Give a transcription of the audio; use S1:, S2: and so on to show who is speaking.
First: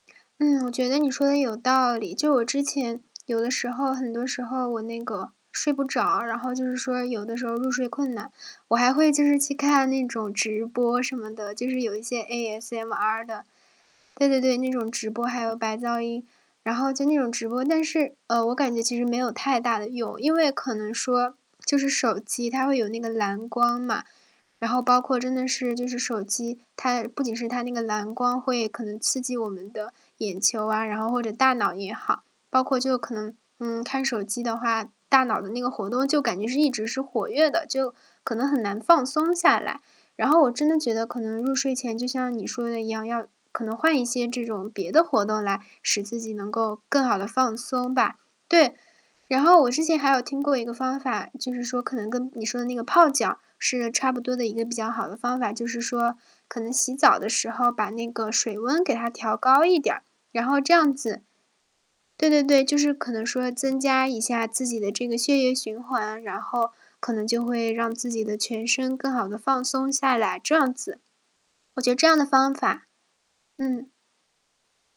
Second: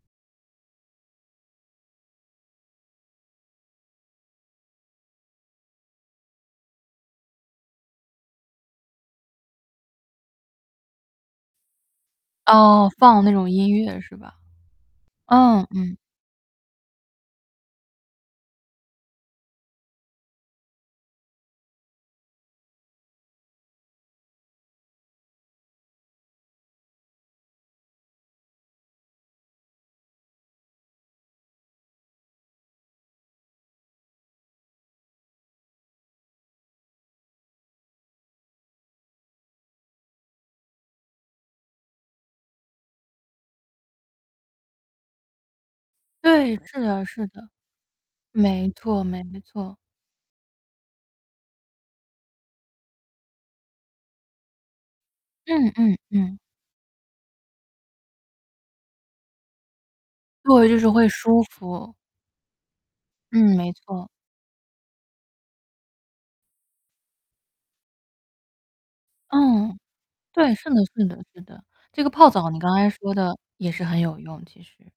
S1: 嗯，我觉得你说得有道理。就我之前，有的时候很多时候，我那个睡不着，然后就是说有的时候入睡困难，我还会就是去看那种直播什么的，就是有一些
S2: 哦，放
S1: ASMR
S2: 那
S1: 的。
S2: 种音乐是
S1: 对
S2: 吧？
S1: 对对，那种直播还有
S2: 嗯，
S1: 白
S2: 嗯。
S1: 噪音，然后就那种直播。但是呃，我感觉其实没有太大的用。因为可能说就是手机它会有那个蓝光嘛，然后包括真的是就是手机它不仅是它那个蓝光会可能刺激我们的眼球啊，然后或者大脑也好。包括就可能，嗯，看手机的话，大脑的那个活动就感觉是一直是活跃的，就可能很难放松下来。然后我真的觉得可能入睡前就像你说的一样，要可能换一些这种别的活动来使自己能
S2: 对，
S1: 够
S2: 是的，
S1: 更好
S2: 是
S1: 地
S2: 的。
S1: 放松吧。
S2: 没
S1: 对，
S2: 错没
S1: 然后我
S2: 错。
S1: 之前还有听过一个方法，就是说可能跟你说的那个泡脚是个差不多的一个比较好的方法，就
S2: 嗯，
S1: 是
S2: 嗯，
S1: 说
S2: 嗯。
S1: 可能洗澡的时候把那个水温给它调高一点儿，然后
S2: 对，
S1: 这
S2: 就是
S1: 样
S2: 会
S1: 子
S2: 舒服。
S1: 对对对，就是可能说
S2: 嗯，没
S1: 增加
S2: 错。
S1: 一下自己的这个血液循环，然后可能就会让自己的全身更好地放
S2: 嗯。
S1: 松下来，
S2: 对，
S1: 这
S2: 是
S1: 样
S2: 的，
S1: 子。
S2: 是的，是的。
S1: 我觉得
S2: 这
S1: 这
S2: 个
S1: 样的
S2: 泡澡，
S1: 方
S2: 你刚
S1: 法
S2: 才说的也是
S1: 嗯。
S2: 很有用其实。